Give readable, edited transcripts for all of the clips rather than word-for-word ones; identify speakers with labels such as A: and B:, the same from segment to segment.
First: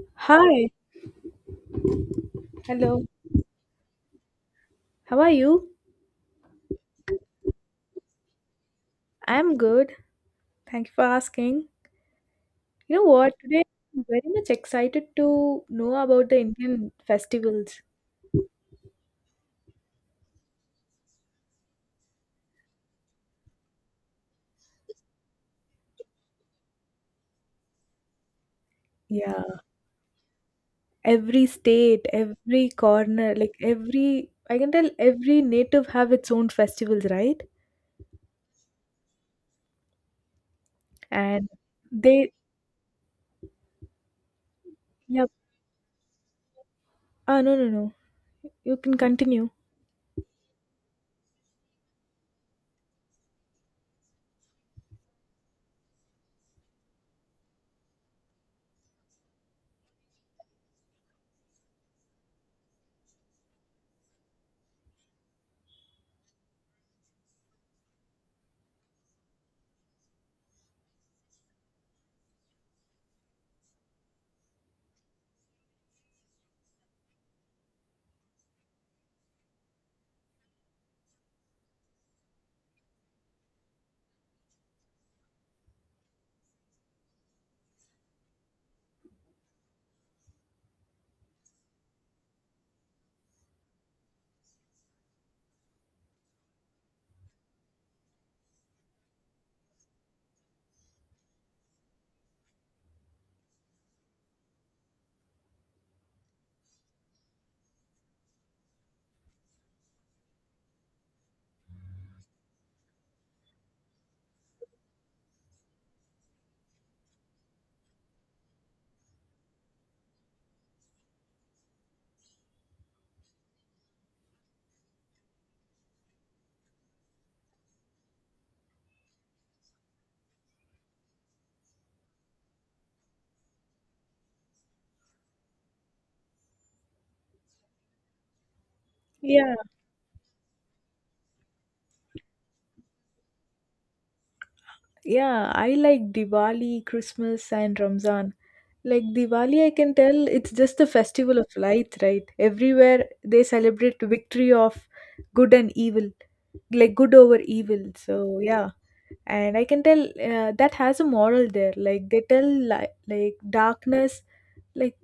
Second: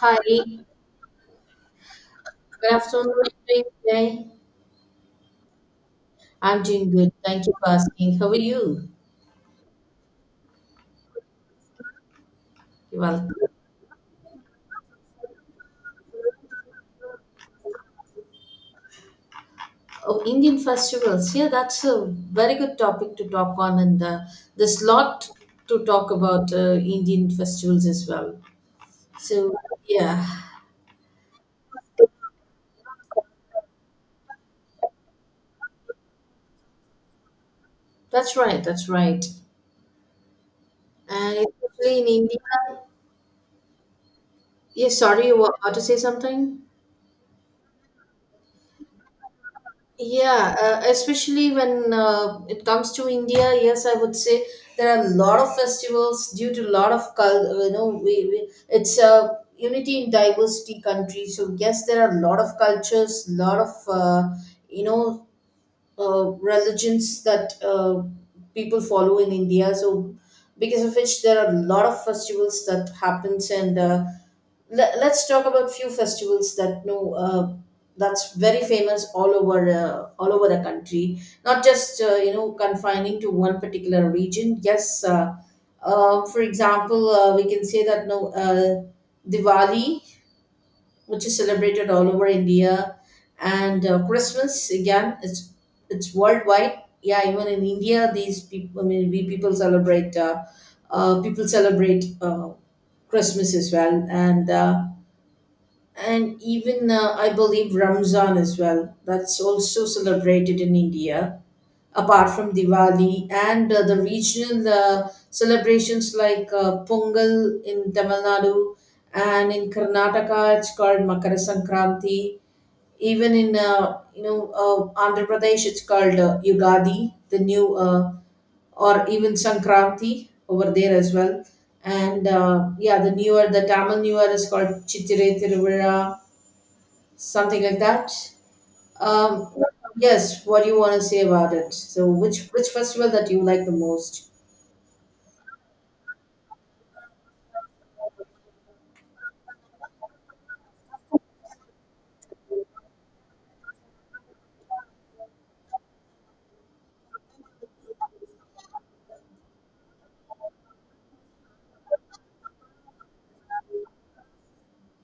A: Hi, good
B: Hi, hello.
A: afternoon. How are you doing today?
B: How are you?
A: I'm doing good. Thank you for asking. How are you?
B: I'm good. Thank you for asking. You
A: You're
B: know what?
A: welcome.
B: Today I'm very much excited to know about the Indian festivals.
A: Oh, Indian festivals. Yeah, that's a very good topic to talk on, and there's lot to talk about Indian festivals as well.
B: Yeah.
A: So, yeah,
B: Every state, every corner, like every I can tell every native have its own festivals, right?
A: that's right. That's right. And
B: And
A: especially in
B: they
A: India. Yeah,
B: Yeah.
A: sorry, you were about to say something?
B: Ah, no, no, no. You can continue.
A: Yeah, especially when it comes to India, yes, I would say there are a lot of festivals due to a lot of we it's a unity in diversity country. So yes, there are a lot of cultures, lot of you know religions that people follow in India. So because of which there are a lot of festivals that happens. And let's talk about few festivals that know that's very famous all over the country, not just you know, confining to one particular region. Yes, for example, we can say that no, Diwali, which is celebrated all over India. And Christmas again, it's worldwide. Yeah, even in India these people, I mean we people celebrate Christmas as well. And and even I believe Ramzan as well. That's also celebrated in India, apart from Diwali and the regional celebrations like Pongal in Tamil Nadu, and in Karnataka it's called Makara Sankranti. Even in Andhra Pradesh it's called Yugadi, the new or even Sankranti over there as well. And yeah, the newer, the Tamil newer is called Chitire Tiruvira, something like that.
B: Yeah.
A: Um, yes, what do you want to say about it? So, which festival that you like the most?
B: Yeah, I like Diwali, Christmas, and Ramzan. Like Diwali, I can tell it's just a festival of light, right? Everywhere they celebrate victory of good and evil, like good over evil. So yeah, and I can tell that has a moral there. Like they tell like darkness, like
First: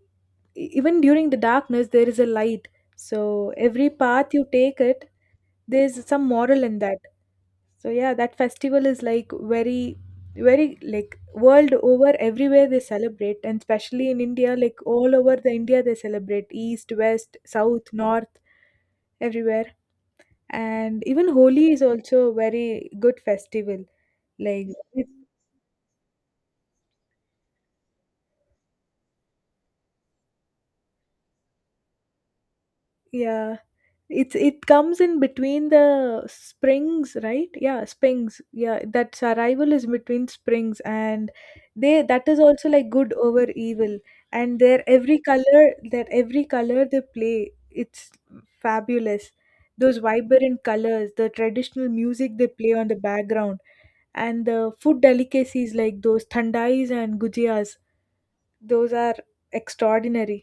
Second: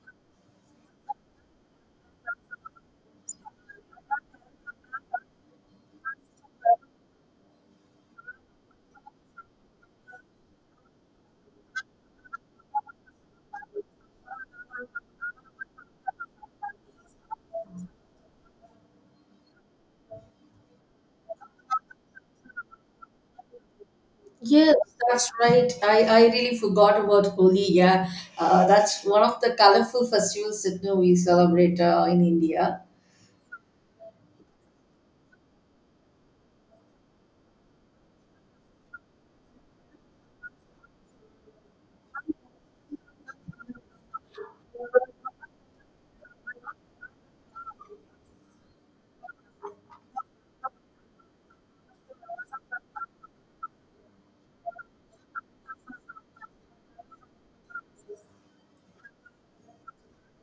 B: even during the darkness there is a light. So every path you take it, there's some moral in that. So yeah, that festival is like very, very like world over everywhere they celebrate, and especially in India, like all over the India they celebrate east, west, south, north, everywhere. And even Holi is also a very good festival. Like
A: Yes,
B: it-
A: that's right. I really forgot about Holi. Yeah, that's one of the colorful festivals that, we celebrate in India.
B: yeah. It comes in between the springs, right? Yeah, springs. Yeah, that arrival is between springs, and they that is also like good over evil, and their every color they play, it's fabulous. Those vibrant colors, the traditional music they play on the background, and the food delicacies like those thandais and gujias, those are extraordinary.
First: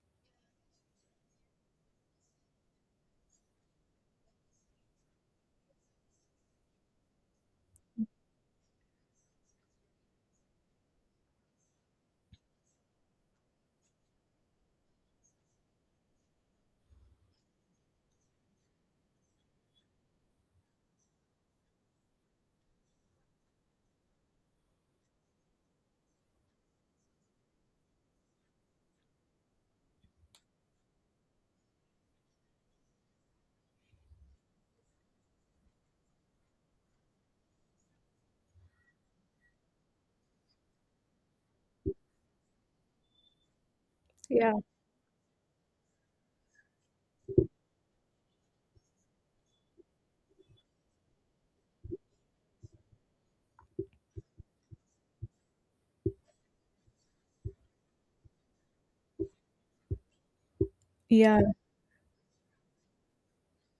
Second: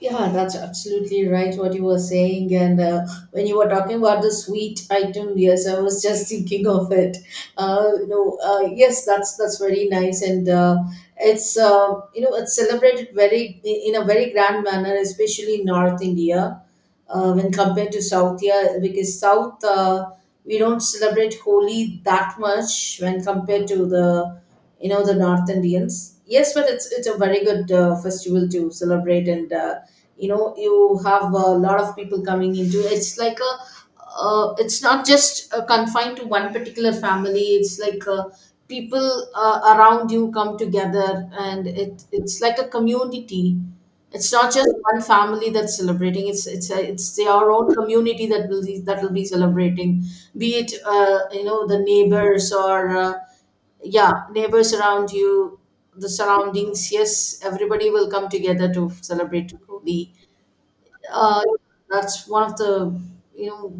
A: Yeah, that's absolutely right what you were saying. And when you were talking about the sweet item, yes, I was just thinking of it. Yes, that's very nice, and it's you know it's celebrated very in a very grand manner, especially in North India when compared to South here because South, we don't celebrate Holi that much when compared to the you know the North Indians. Yes, but it's a very good festival to celebrate, and you have a lot of people coming into. It's like a it's not just confined to one particular family. It's like people around you come together, and it's like a community. It's
B: Yeah,
A: not just one family that's celebrating. It's their own community that will be celebrating. Be it the neighbors or yeah, neighbors around you, the surroundings. Yes, everybody will come together to celebrate Holi.
B: yeah.
A: Uh, that's one of the, you know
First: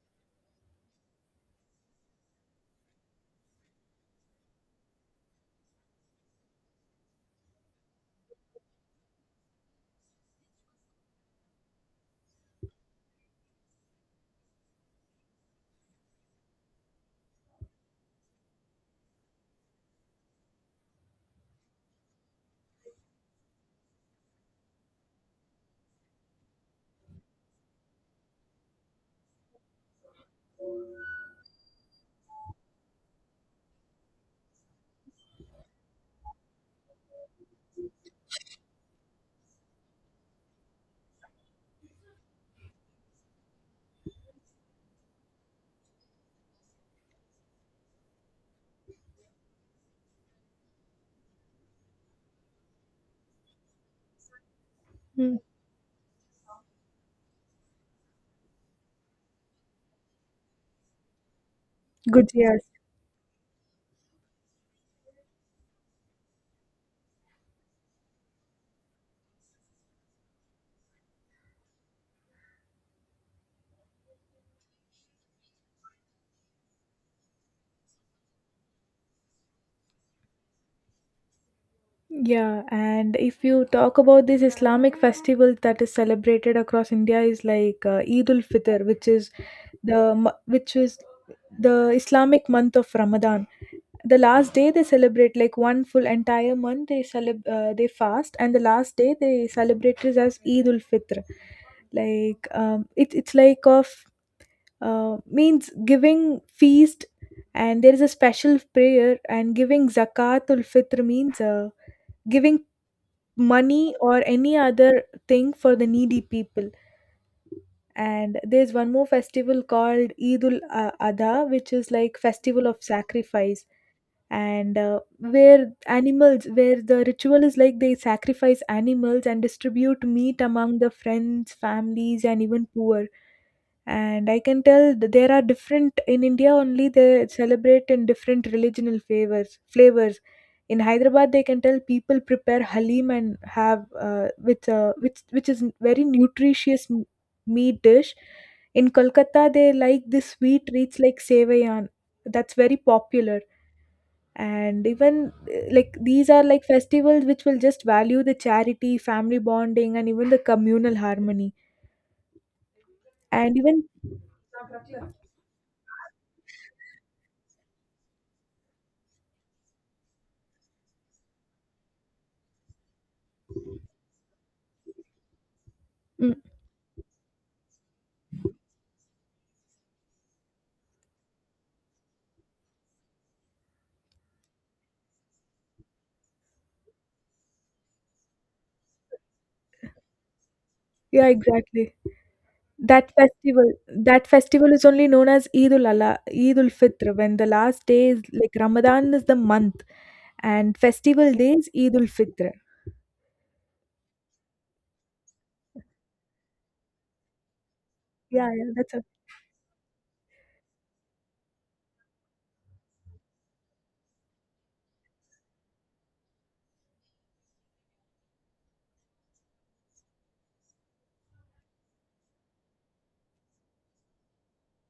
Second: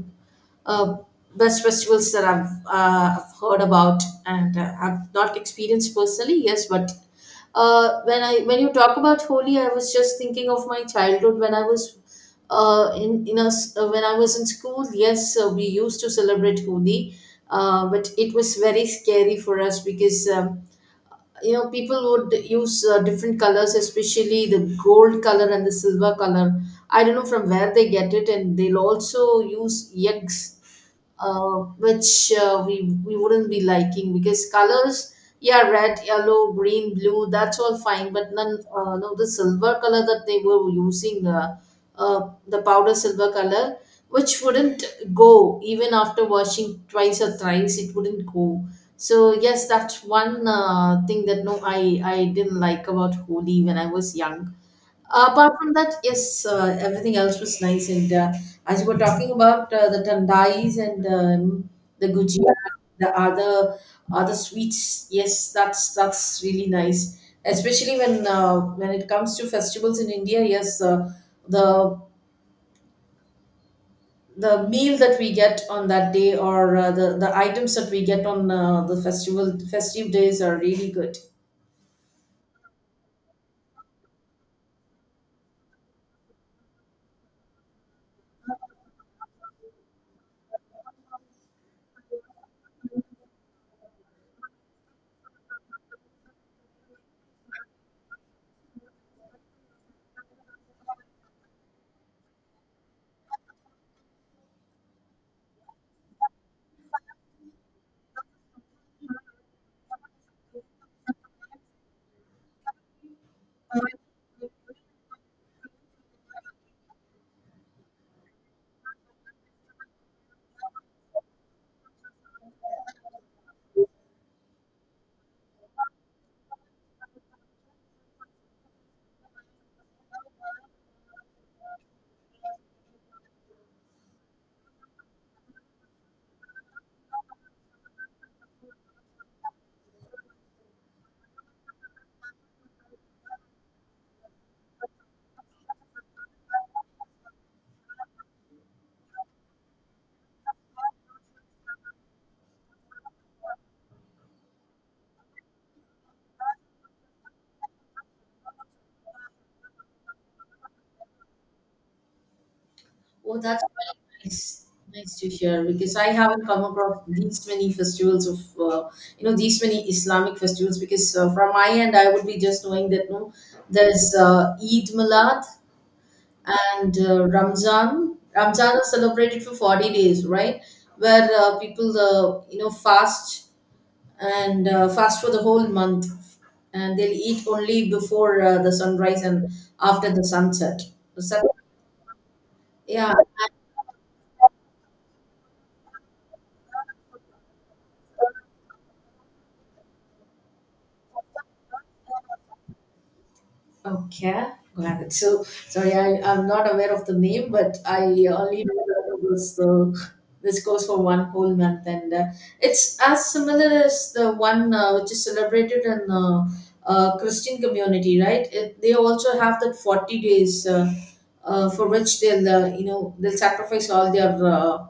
A: uh, best festivals that I've heard about, and I've not experienced personally. Yes, but when you talk about Holi, I was just thinking of my childhood when I was in us when I was in school. Yes, we used to celebrate Holi, but it was very scary for us because. People would use different colors, especially the gold color and the silver color. I don't know from where they get it, and they'll also use eggs, uh, which we wouldn't be liking because colors, yeah, red, yellow, green, blue, that's all fine, but none, no, the silver color that they were using, the powder silver color which wouldn't go even after washing twice or thrice, it wouldn't go. So yes, that's one thing that no, I didn't like about Holi when I was young.
B: Mm.
A: Apart from that, yes, everything else was nice. And as you were talking about the tandais and the
B: Good.
A: gujia, the other sweets, yes, that's really nice. Especially when it comes to festivals in India, yes, the the meal that we get on that day or the items that we get on the festival festive days are really good.
B: Yeah, and if you talk about this Islamic festival that is celebrated across India is like Eid ul Fitr, which is the Islamic month of Ramadan. The last day they celebrate like one full entire month they fast, and the last day they celebrate it as Eid ul Fitr. Like it's like of means giving feast, and there is a special prayer and giving zakat ul Fitr means giving money or any other thing for the needy people, and there's one more festival called Eidul ul Adha, which is like festival of sacrifice, and where the ritual is like they sacrifice animals and distribute meat among the friends, families, and even poor. And I can tell there are different in India only they celebrate in different religional flavors. In Hyderabad, they can tell people prepare halim and have with which is very nutritious meat dish. In Kolkata, they like this sweet treats like sevayan, that's very popular. And even like these are like festivals which will just value the charity, family bonding, and even the communal harmony.
A: Oh,
B: And
A: that's
B: even
A: really nice. Nice to hear because I haven't come across these many Islamic festivals because from my end I would be just knowing that no, there's Eid Milad
B: Mm,
A: and Ramzan. Ramzan is celebrated for 40 days, right? Where people fast and fast for the whole month, and they'll eat only before the sunrise and after the sunset.
B: yeah,
A: So,
B: exactly. That
A: yeah.
B: festival, that festival is only known as Eid ul Allah, Eid ul Fitr, when the last day is like Ramadan is the month, and festival day is Eid ul Fitr.
A: Okay, got it. So, sorry, I'm not aware of the name, but I
B: Yeah,
A: only
B: yeah,
A: know
B: that's a
A: that this goes for one whole month, and it's as similar as the one which is celebrated in Christian community, right? They also have that 40 days for which they'll sacrifice all their, uh,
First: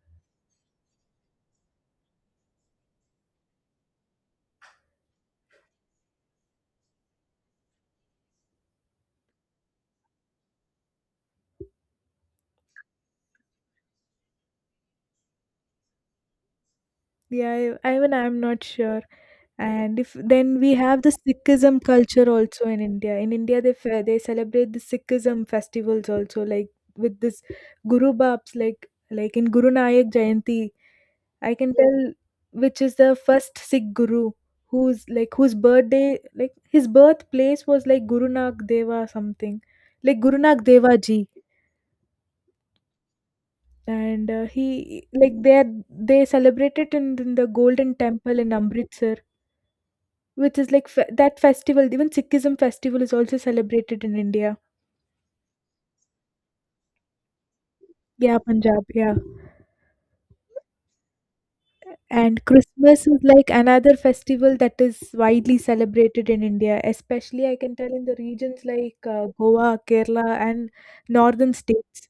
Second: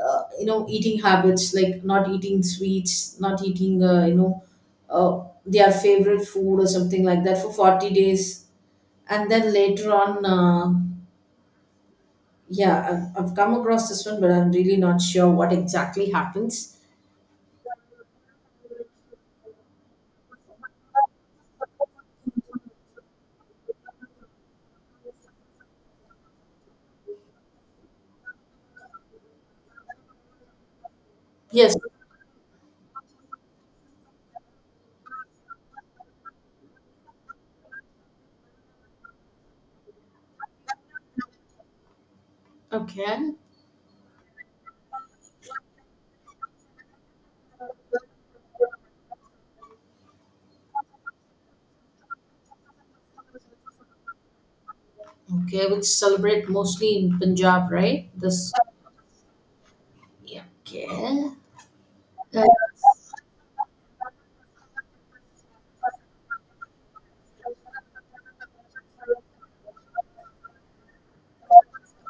A: uh, you know, eating habits like not eating sweets, not eating, their favorite food or something like that for 40 days, and then later on, yeah, I've come across this one but I'm really not sure what exactly happens.
B: yeah. I'm not sure. And if then we have the sikhism culture also in India they they celebrate the sikhism festivals also like with this guru babs like in guru nanak jayanti, I can,
A: Yes.
B: yeah, tell which is the first sikh guru, who's like whose birthday, like his birthplace was like guru nanak deva something, like guru nanak deva ji.
A: Okay.
B: And he like they celebrate it in the golden temple in Amritsar. Which is like fe that festival, even Sikhism festival is also celebrated in India.
A: Okay, which celebrate mostly in Punjab, right?
B: Yeah,
A: This.
B: Punjab, yeah.
A: Yeah. Okay. Uh,
B: And Christmas is like another festival that is widely celebrated in India, especially I can tell in the regions like Goa, Kerala, and northern states.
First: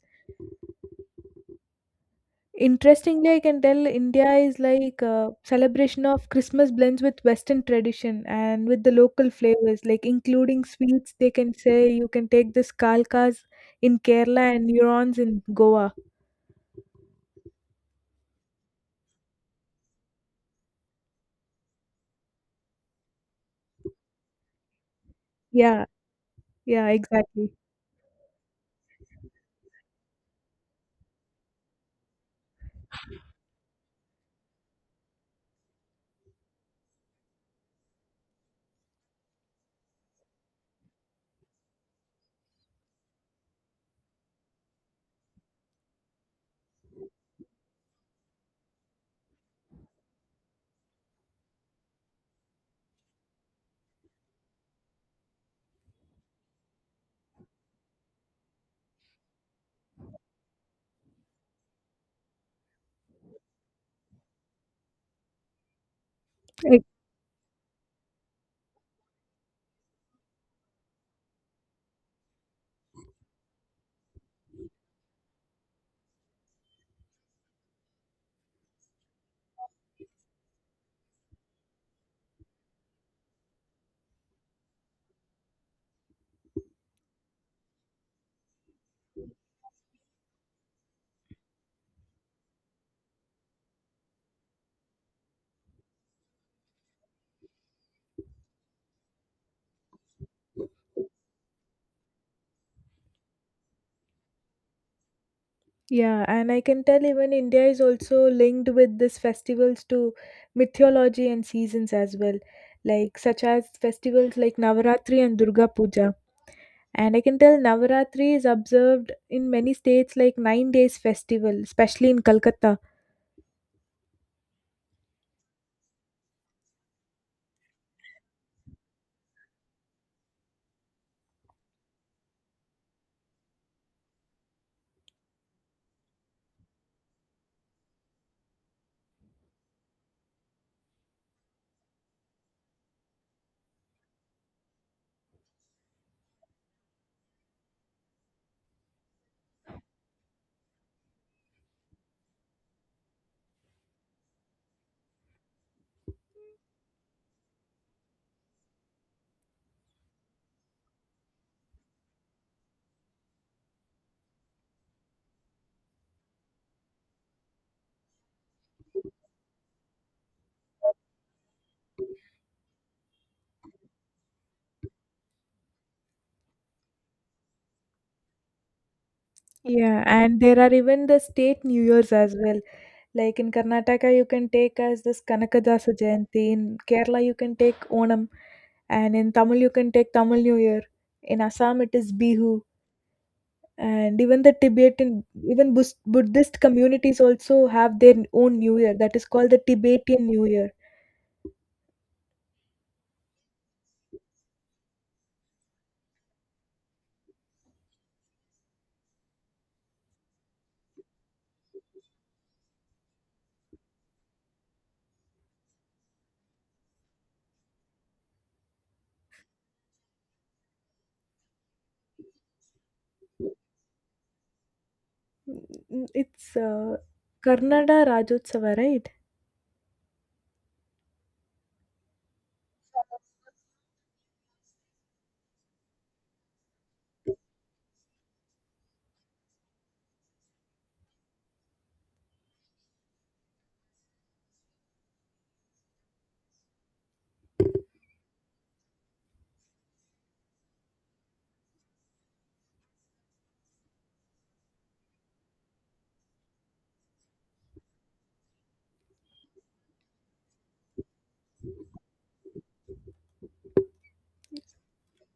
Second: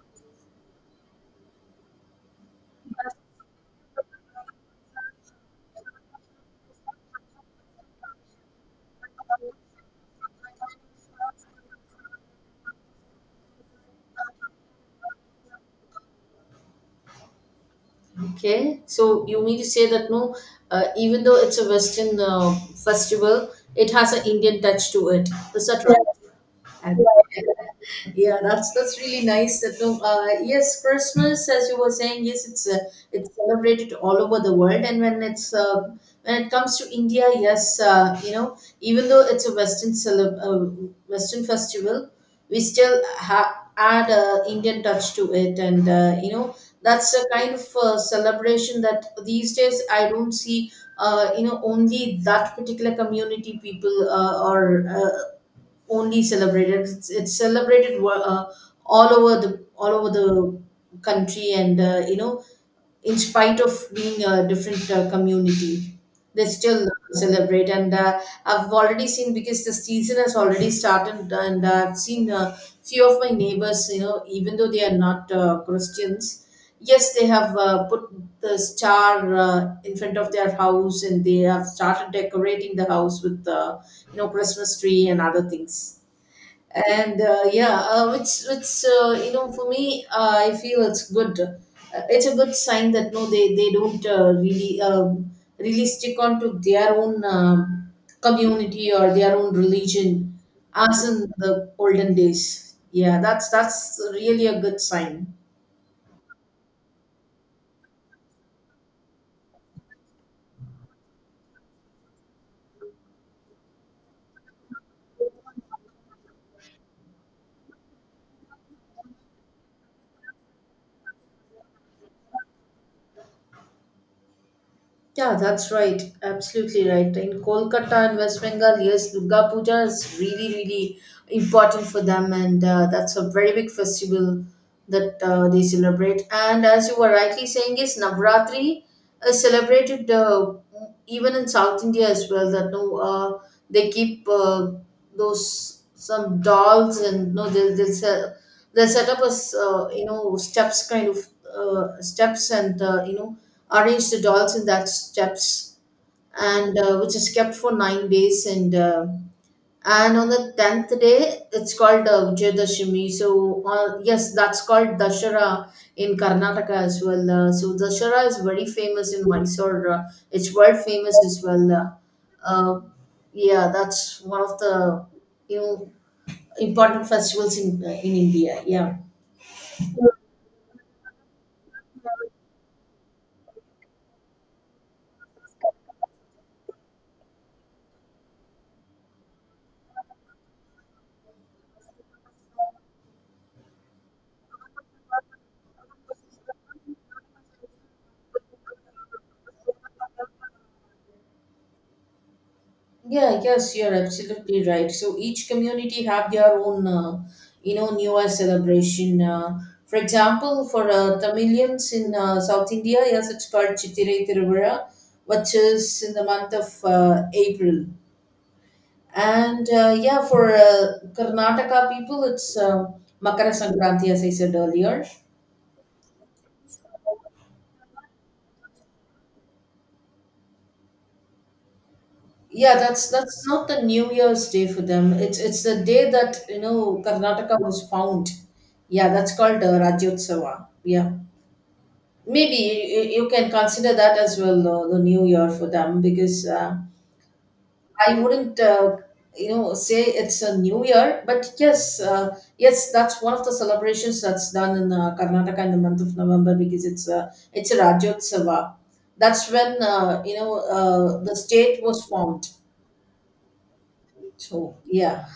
B: Interestingly, I can tell India is like celebration of Christmas blends with Western tradition and with the local flavors, like including sweets. They can say you can take this kalkas in Kerala and neurons in Goa.
A: okay, so you mean to say that no, even though it's a western festival, it has an Indian touch to it, is
B: Yeah.
A: that right?
B: Yeah,
A: And
B: exactly.
A: yeah, that's really nice that no, yes, Christmas, as you were saying, yes, it's it's celebrated all over the world. And when it comes to India, yes, even though it's a western festival, we still add a Indian touch to it. And that's a kind of celebration that these days I don't see, only that particular community people, or uh, only celebrated. It's celebrated all over the country, and in spite of being a different community, they
B: Ex-
A: still celebrate. And I've already seen because the season has already started, and I've seen a few of my neighbors. You know, even though they are not Christians. Yes, they have put the star in front of their house, and they have started decorating the house with Christmas tree and other things. And yeah, which you know for me, I feel it's good. It's a good sign that no, they don't really stick on to their own community or their own religion, as in the olden days. Yeah, that's really a good sign.
B: Yeah, and I can tell even India is also linked with these festivals to mythology and seasons as well, like such as festivals like Navaratri and Durga Puja. And I can tell Navaratri is observed in many states like 9 days festival, especially in Calcutta.
A: Yeah, that's right. Absolutely right. In Kolkata and West Bengal, yes, Durga Puja is really, really important for them, and that's a very big festival that they celebrate. And as you were rightly saying, is Navratri is celebrated even in South India as well. That no, they keep those some dolls, and no, they'll set up as steps kind of steps, and arrange the dolls in that steps, and which is kept for 9 days. And and on the tenth day it's called Vijayadashami. So yes, that's called Dashara in Karnataka as well. So Dashara is very famous in Mysore. It's world famous as well. Uh, yeah, that's one of the, you know important festivals in in India. Yeah.
B: Yeah, and there are even the state New Year's as well. Like in Karnataka, you can take as this Kanakadasa Jayanti. In Kerala, you can take Onam. And in Tamil, you can take Tamil New Year. In Assam, it is Bihu. And even the Tibetan, even Buddhist communities also have their own New Year that is called the Tibetan New Year.
A: Yeah, yes, you're absolutely right. So each community have their own, New Year celebration. For example, for Tamilians in South India, yes, it's called Chittirai Tiruvara, which is in the month of April. And yeah, for Karnataka people, it's Makara Sankranti, as I said earlier.
B: Mm, it's Karnada Rajotsava, right?
A: Yeah, that's not the New Year's Day for them. It's the day that, you know, Karnataka was found. Yeah, that's called Rajyotsava. Yeah, maybe you can consider that as well, the New Year for them, because I wouldn't say it's a New Year, but yes, yes, that's one of the celebrations that's done in Karnataka in the month of November because it's a Rajyotsava. That's when the state was formed. So yeah.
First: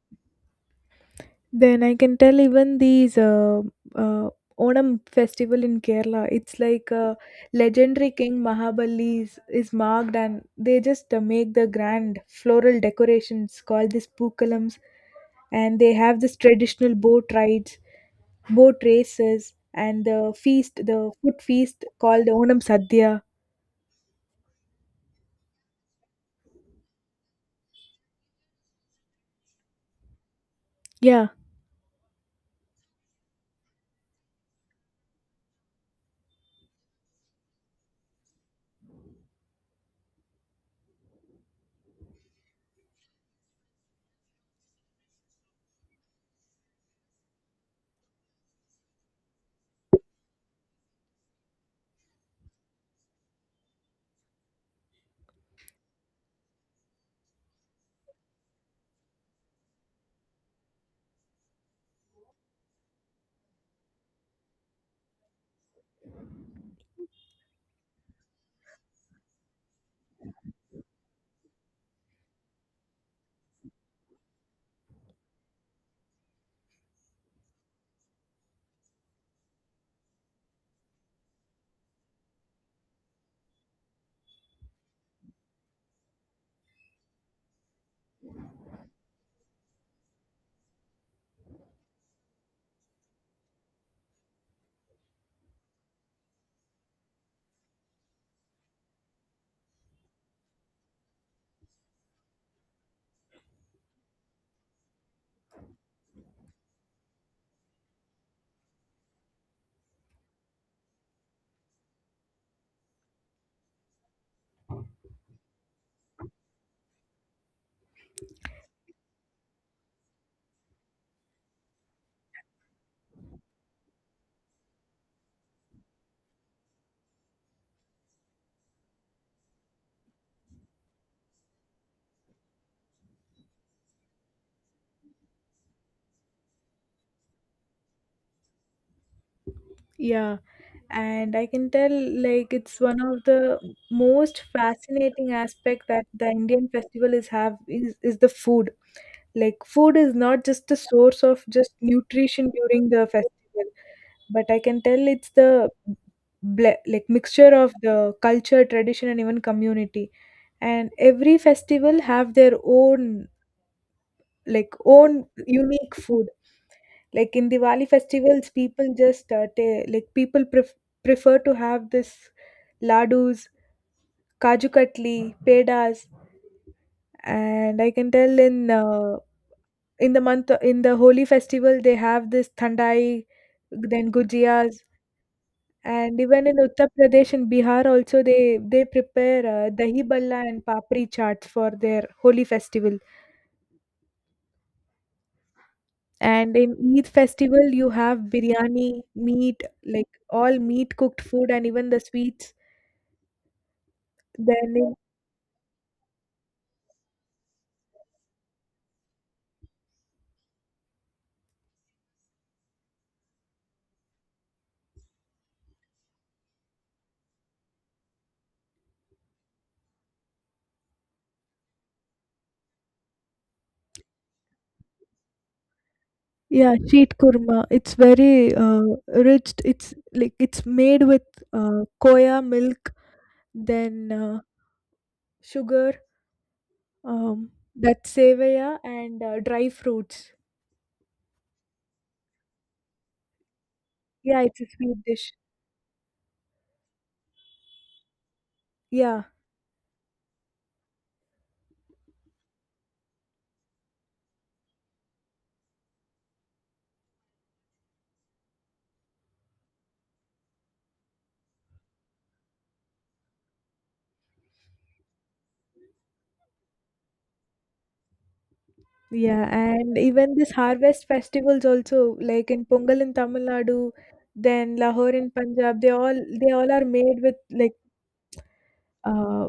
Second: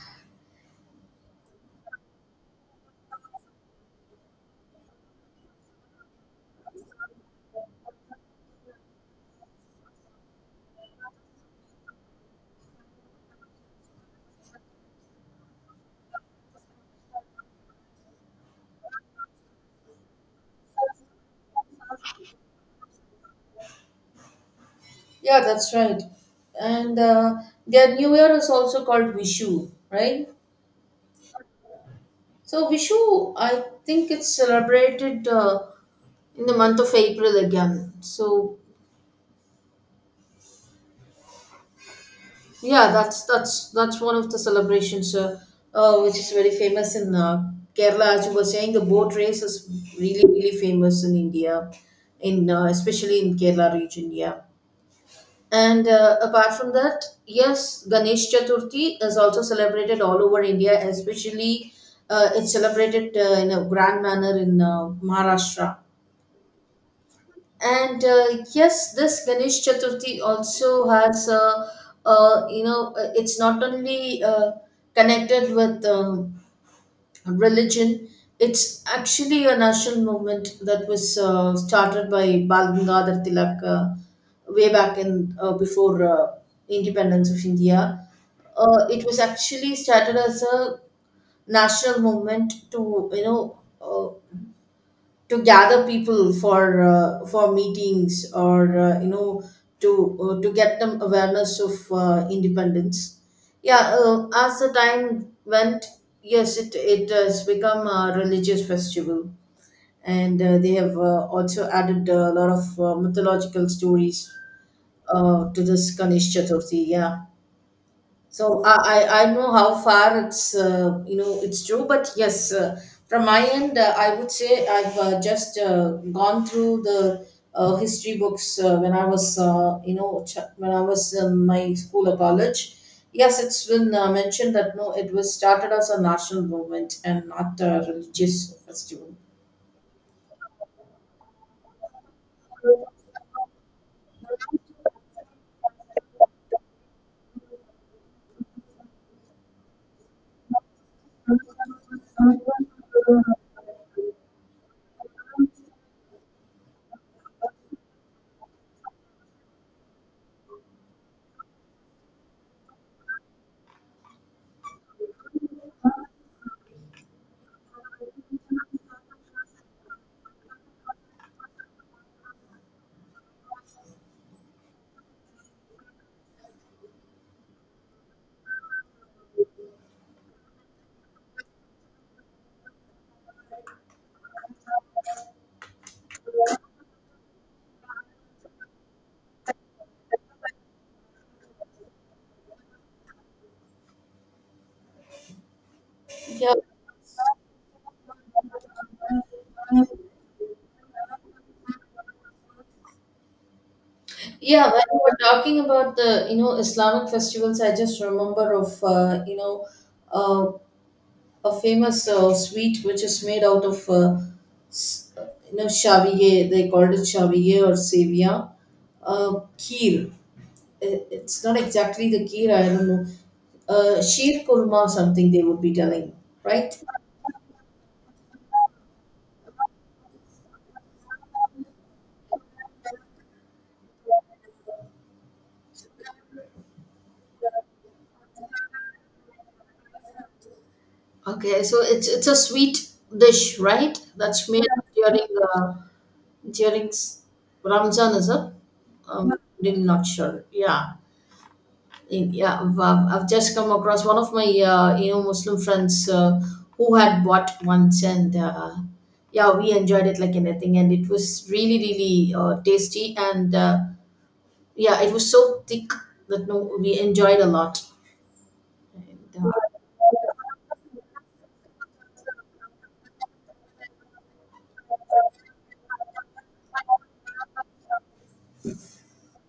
B: Then I can tell even these uh, Onam festival in Kerala. It's like legendary King Mahabali is marked, and they just make the grand floral decorations called these pookalams, and they have this traditional boat rides, boat races, and the feast, the food feast called Onam Sadhya.
A: Yeah, that's right. And their New Year is also called Vishu, right?
B: Yeah,
A: So Vishu, I think it's celebrated in the month of April again. So yeah, that's one of the celebrations, which is very famous in Kerala. As you were saying, the boat race is really really famous in India, in especially in Kerala region. Yeah. And apart from that, yes, Ganesh Chaturthi is also celebrated all over India, especially it's celebrated in a grand manner in Maharashtra. And yes, this Ganesh Chaturthi also has, it's not only connected with religion. It's actually a national movement that was started by Bal Gangadhar Tilak way back in before independence of India. It was actually started as a national movement to to gather people for meetings or to to get them awareness of independence. Yeah. As the time went, yes, it has become a religious festival, and they have also added a lot of mythological stories to this Ganesh Chaturthi. Yeah, so I know how far it's it's true, but yes, from my end, I would say I've just gone through the history books when I was when I was in my school or college. Yes, it's been mentioned that no, it was started as a national movement and not a religious festival.
B: yeah. And I can tell like it's one of the most fascinating aspect that the indian festival is have is the food. Like food is not just a source of just nutrition during the festival, but I can tell it's the like mixture of the culture, tradition, and even community. And every festival have their own, like own unique food. Like in Diwali festivals, people just like people prefer to have this ladoos, kaju katli, pedas. And I can tell in the month in the holy festival they have this thandai, then gujiyas. And even in Uttar Pradesh and Bihar also they prepare dahi balla and papri chaat for their holy festival.
A: Yeah,
B: And in Eid festival you have biryani, meat, like all meat cooked food, and even the sweets.
A: yeah.
B: Then
A: When
B: in
A: we were talking about the you know Islamic festivals, I just remember of Uh, a famous sweet which is made out of s- you know shaviye, they called it shaviye or sevia, uh, kheer. It's not exactly the kheer, I don't know, sheer kurma something they would be telling,
B: yeah,
A: right.
B: sheet kurma. It's very rich. It's like it's made with koya milk, then sugar, that's sevaya and dry fruits.
A: Okay, so it's a sweet dish, right?
B: Yeah,
A: That's
B: it's a
A: made up
B: sweet
A: during
B: dish.
A: during ramzan, is it?
B: Yeah.
A: um, Really not sure. Yeah. In, yeah, I've just come across one of my Muslim friends who had bought once, and yeah, we enjoyed it like anything, and it was really really tasty, and yeah, it was so thick that no, we enjoyed a lot. And,
B: Yeah, and even this harvest festivals also, like in Pongal in Tamil Nadu, then Lahore in Punjab, they all are made with like uh,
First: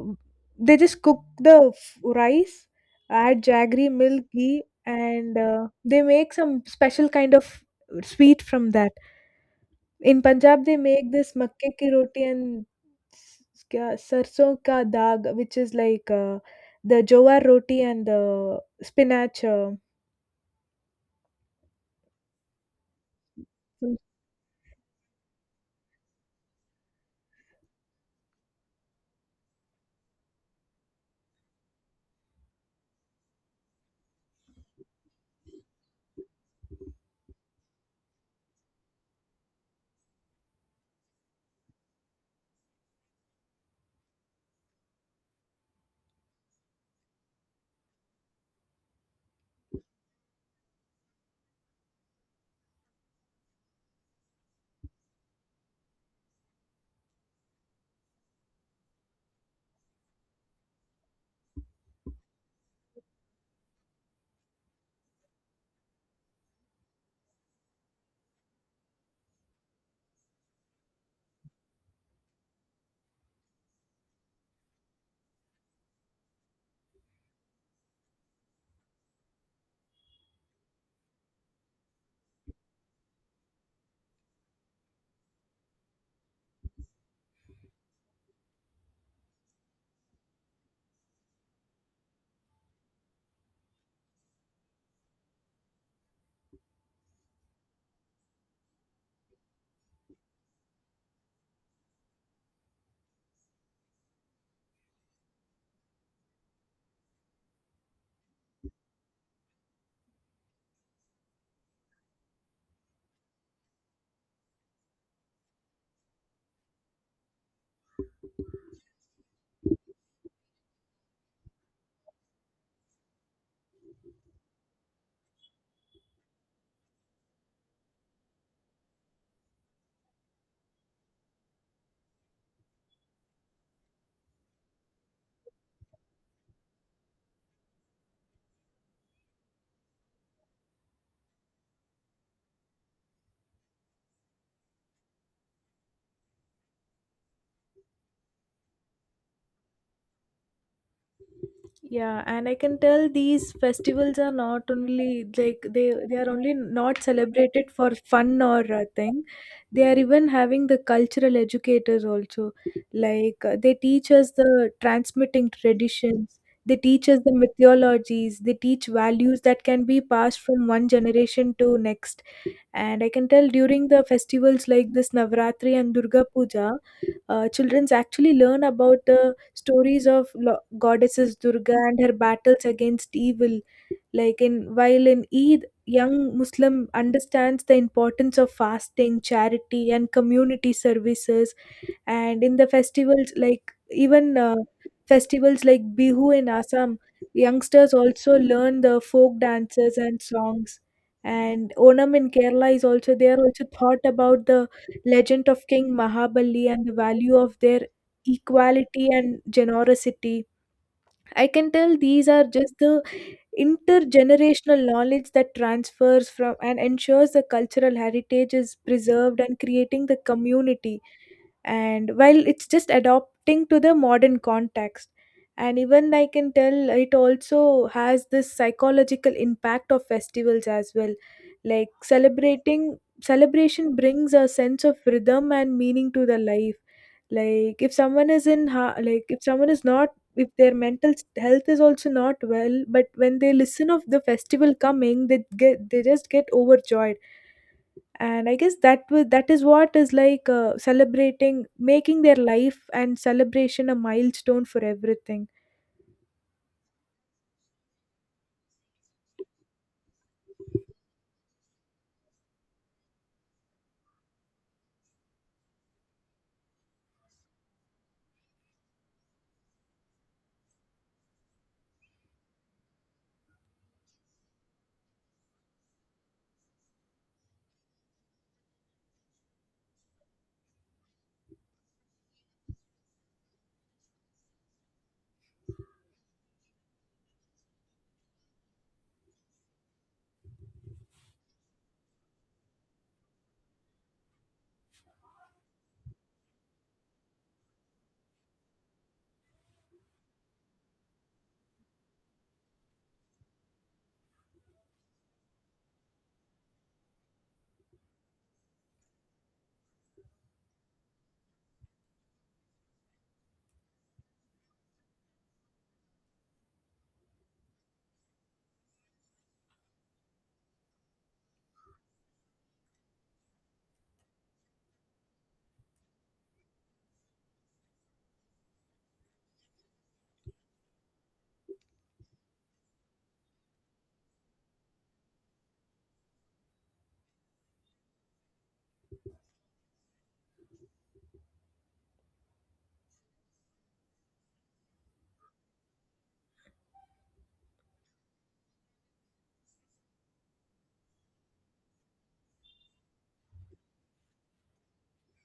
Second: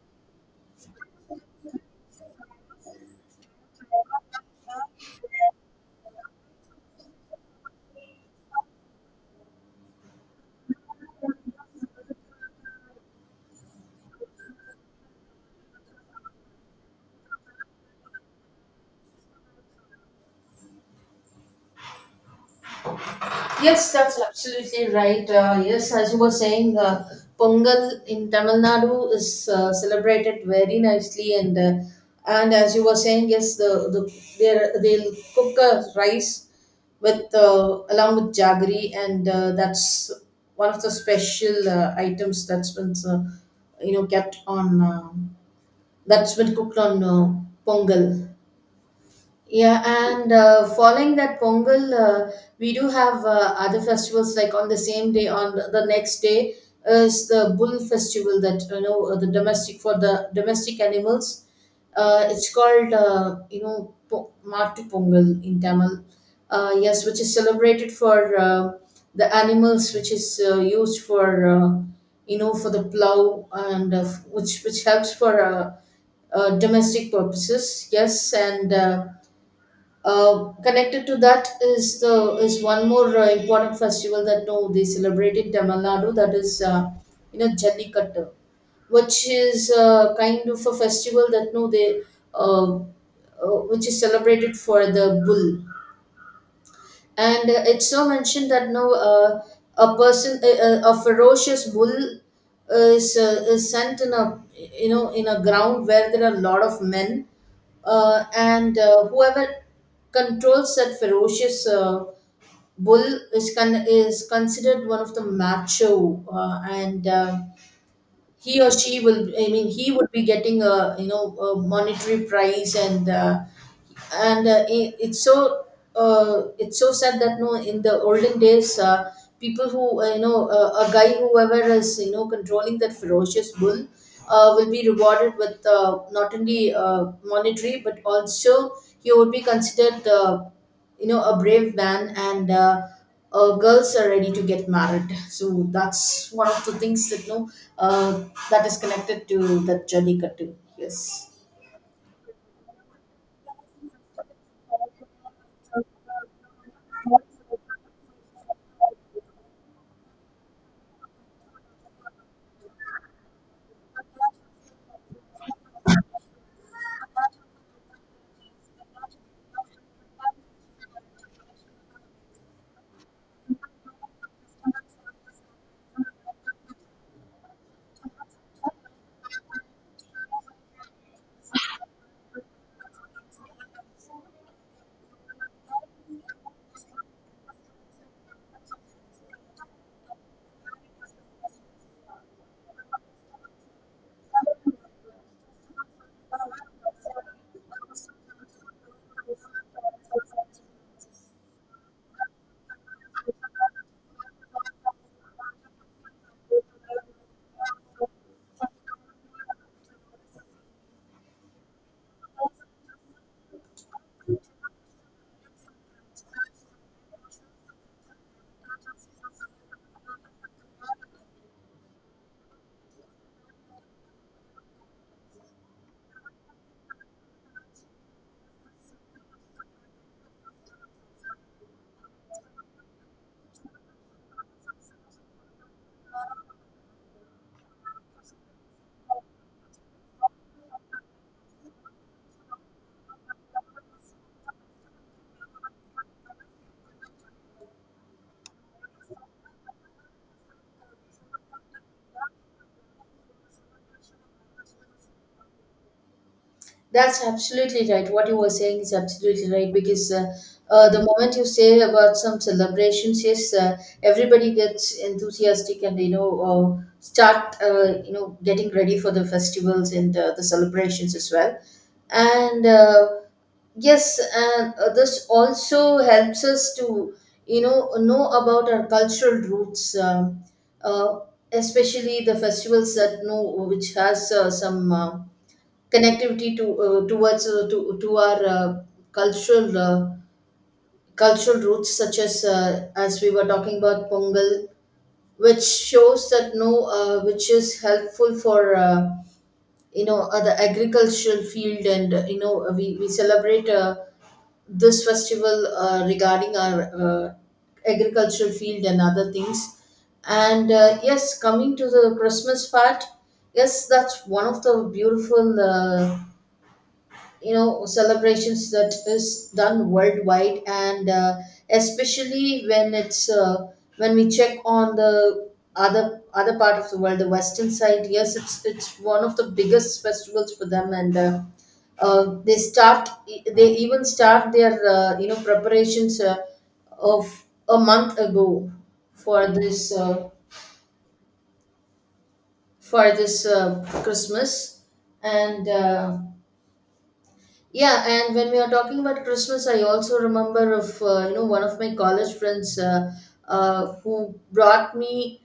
B: they just cook the rice, add jaggery, milk, ghee, and they make some special kind of sweet from that. In Punjab, they make this makke ki roti and sarson ka daag, which is like the jowar roti and the spinach.
A: yes,
B: Uh,
A: that's absolutely right. Yes, as you were saying, Pongal in Tamil Nadu is celebrated very nicely, and as you were saying, yes, they'll cook a rice with along with jaggery, and that's one of the special items that's been kept on that's been cooked on Pongal. Yeah, and following that Pongal, we do have other festivals like on the same day, on the next day is the Bull Festival that you know the domestic for the domestic animals. It's called Mattu Pongal in Tamil. Yes, which is celebrated for the animals, which is used for you know for the plow, and which helps for domestic purposes. Yes, and connected to that is the is one more important festival that no they celebrate in Tamil Nadu, that is you know Jallikattu, which is kind of a festival that no they which is celebrated for the bull, and it's so mentioned that no a person a ferocious bull is sent in a you know in a ground where there are a lot of men, and whoever controls that ferocious bull is is considered one of the macho, and he or she will. I mean, he would be getting a you know a monetary prize, and and uh, i- it's so it's so sad that no in the olden days people who a guy, whoever is you know controlling that ferocious bull, will be rewarded with not only monetary but also he would be considered you know a brave man, and girls are ready to get married. So that's one of the things that no uh, that is connected to that Jallikattu, yes.
B: Yeah, and I can tell these festivals are not only like they are only not celebrated for fun or a thing. They are even having the cultural educators also. Like they teach us the transmitting traditions. They teach us the mythologies. They teach values that can be passed from one generation to next. And I can tell during the festivals like this Navratri and Durga Puja, children actually learn about the stories of goddesses Durga and her battles against evil. Like in while in Eid, young Muslim understands the importance of fasting, charity, and community services, and in the festivals like even festivals like bihu in Assam, youngsters also learn the folk dances and songs. And onam in Kerala is also they are also thought about the legend of king Mahabali and the value of their equality and generosity. I can tell these are just the intergenerational knowledge that transfers from and ensures the cultural heritage is preserved and creating the community, and while it's just adopting to the modern context. And even I can tell it also has this psychological impact of festivals as well. Like celebrating celebration brings a sense of rhythm and meaning to the life. Like if someone is like if someone is not, if their mental health is also not well, but when they listen of the festival coming they get they just get overjoyed. And I guess that is what is like celebrating making their life and celebration a milestone for everything.
A: That's absolutely right. What you were saying is absolutely right, because the moment you say about some celebrations, yes, everybody gets enthusiastic, and you know start you know getting ready for the festivals and the celebrations as well. And yes, and this also helps us to you know about our cultural roots, uh, especially the festivals that know which has some. Connectivity to towards to our cultural cultural roots, such as we were talking about pongal, which shows that no which is helpful for the agricultural field, and you know we celebrate this festival regarding our agricultural field and other things. And yes, coming to the christmas part, yes, that's one of the beautiful you know celebrations that is done worldwide, and especially when it's when we check on the other part of the world, the western side, yes, it's one of the biggest festivals for them, and they start they even start their you know preparations of a month ago for this uh, for this christmas. And yeah, and when we are talking about Christmas, I also remember of you know one of my college friends who brought me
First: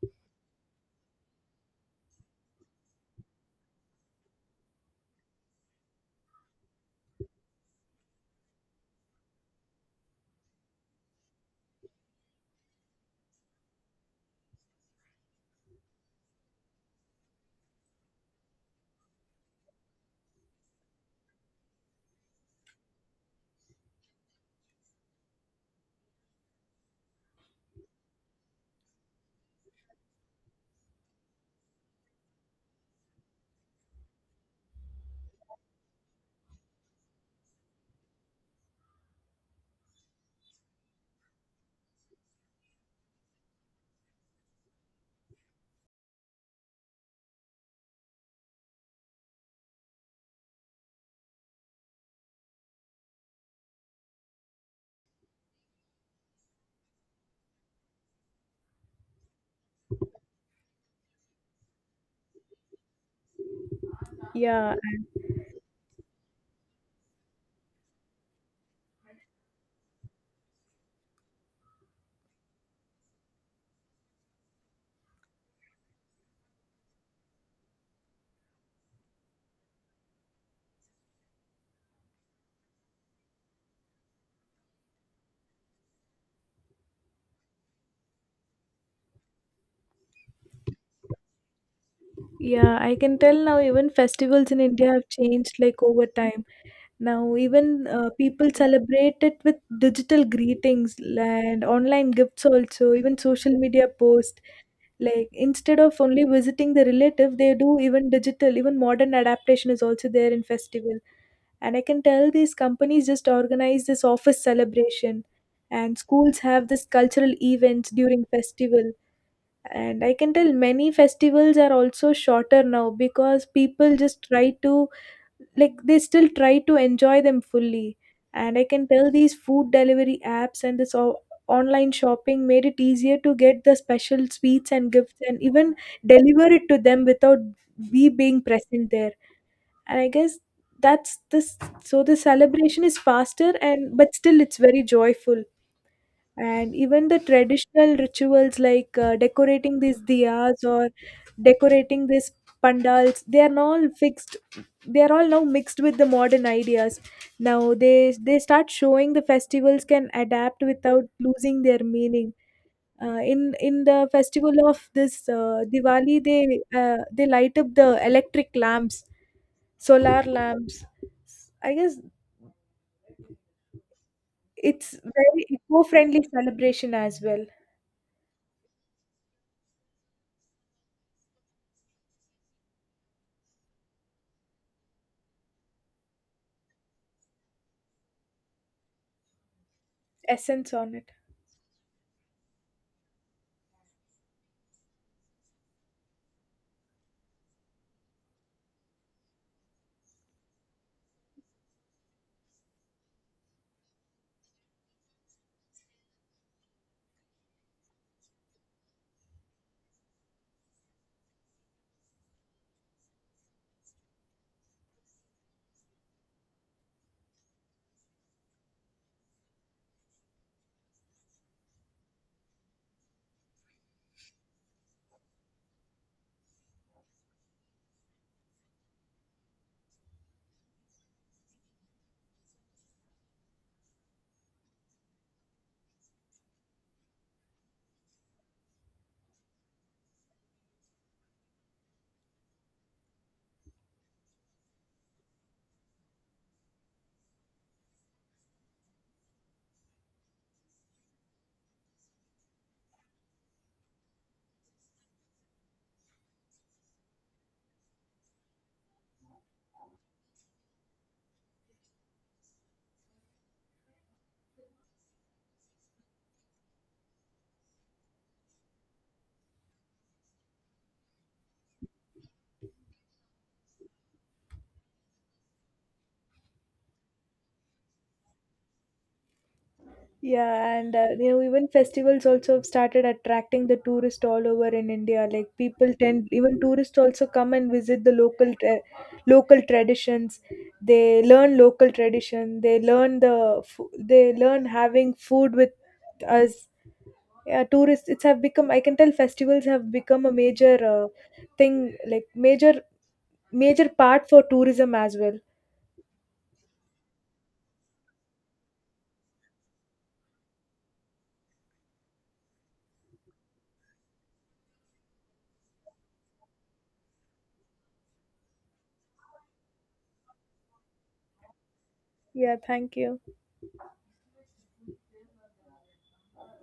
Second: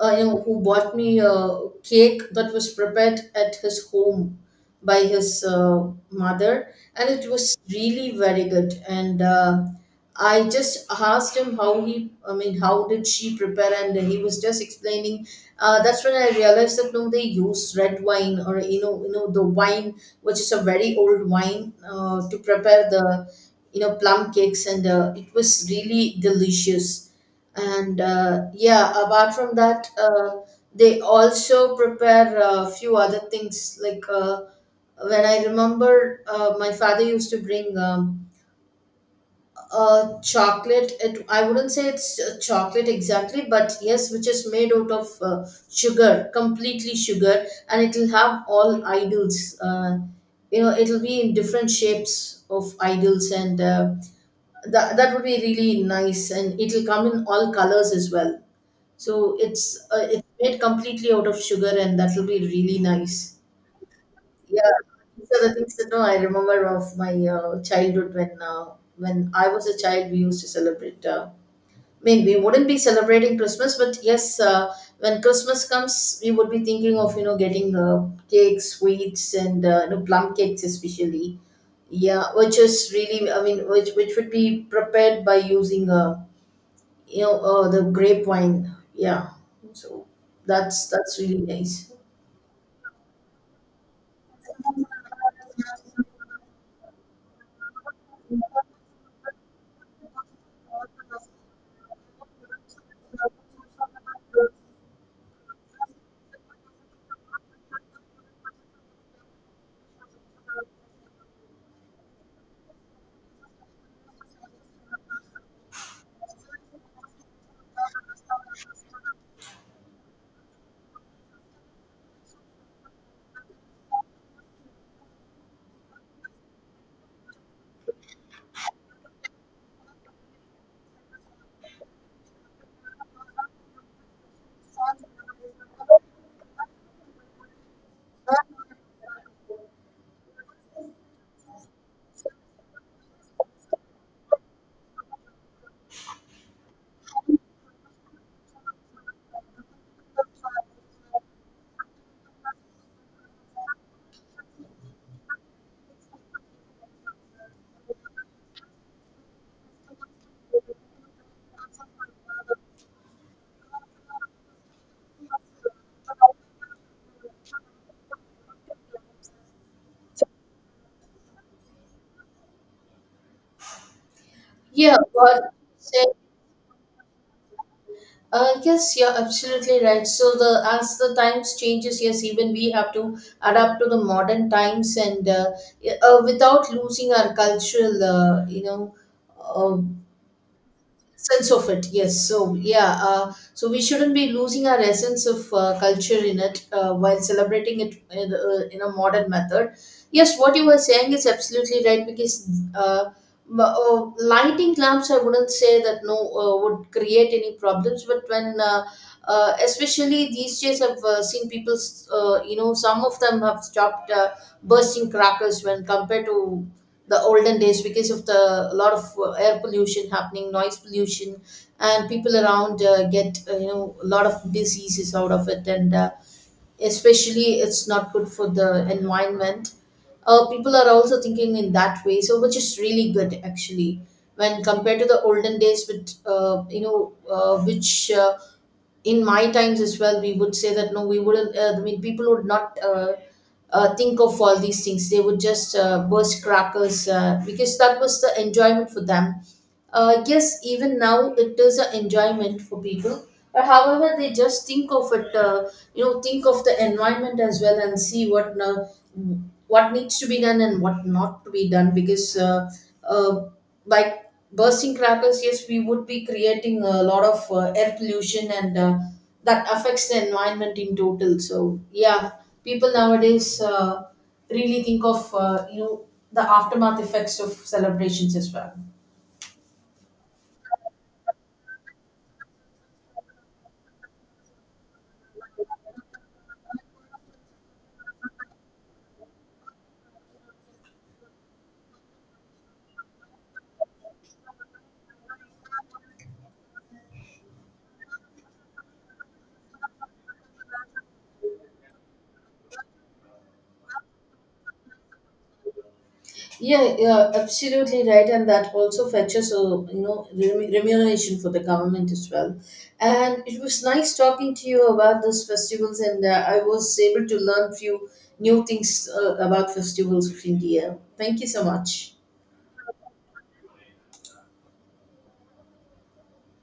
A: you know, who bought me a cake that was prepared at his home by his mother, and it was really very good. And I just asked him how he, I mean, how did she prepare, and he was just explaining. That's when I realized that no, they use red wine or you know, the wine which is a very old wine to prepare the you know plum cakes, and it was really delicious. And yeah, apart from that they also prepare a few other things like when I remember my father used to bring a chocolate, it, I wouldn't say it's a chocolate exactly, but yes, which is made out of sugar, completely sugar, and it will have all idols. You know it'll be in different shapes of idols, and that would be really nice, and it'll come in all colors as well. So it's made completely out of sugar, and that will be really nice. Yeah,
B: Yeah,
A: these are the things that no, I remember of my childhood, when I was a child, we used to celebrate. I mean, we wouldn't be celebrating Christmas, but yes, when Christmas comes, we would be thinking of you know getting cakes, sweets, and you know plum cakes, especially. Yeah, which is really, I mean, which would be prepared by using the grape wine. Yeah, so that's really nice.
B: yeah. I can tell now even festivals in India have changed like over time. Now even people celebrate it with digital greetings and online gifts, also even social media posts. Like instead of only visiting the relative, they do even digital, even modern adaptation is also there in festival. And I can tell these companies just organize this office celebration, and schools have this cultural events during festival. And I can tell many festivals are also shorter now because people just try to like they still try to enjoy them fully. And I can tell these food delivery apps and this online shopping made it easier to get the special sweets and gifts, and even deliver it to them without we being present there. And I guess that's this, so the celebration is faster, and but still it's very joyful. And even the traditional rituals like decorating these diyas or decorating these pandals, they are all fixed. They are all now mixed with the modern ideas. Now they start showing the festivals can adapt without losing their meaning. In the festival of this Diwali, they light up the electric lamps, solar lamps. I guess it's
A: Yeah,
B: very
A: but say,
B: eco-friendly celebration as well.
A: yes, you're absolutely right. So the as the times changes, yes, even we have to adapt to the modern times, and yeah, without losing our cultural, uh,
B: Essence on it.
A: sense of it. Yes, so yeah, so we shouldn't be losing our essence of culture in it, while celebrating it in a modern method. Yes, what you were saying is absolutely right, because lighting lamps, I wouldn't say that no would create any problems, but when especially these days I've seen people you know, some of them have stopped bursting crackers when compared to the olden days, because of the a lot of air pollution happening, noise pollution, and people around get you know a lot of diseases out of it, and especially it's not good for the environment. People are also thinking in that way, so which is really good actually, when compared to the olden days, with you know which in my times as well we would say that no we wouldn't I mean people would not think of all these things, they would just burst crackers because that was the enjoyment for them. Yes, even now it is an enjoyment for people, but however they just think of it you know think of the environment as well, and see what now what needs to be done and what not to be done, because uh, like bursting crackers, yes, we would be creating a lot of air pollution, and that affects the environment in total. So yeah, people nowadays really think of you know the aftermath effects of celebrations as well.
B: Yeah, and even festivals also have started attracting the tourists all over in India. Like people tend, even tourists also come and visit the local local traditions. They learn local tradition. They learn having food with us. Yeah, tourists. It's have become. I can tell festivals have become a major thing, like major part for tourism as well.
A: Yeah, yeah, absolutely right, and that also fetches a you know remuneration for the government as well. And it was nice talking to you about those festivals, and I was able to learn few new things about festivals of India. Thank you so much.
B: Yeah, thank you.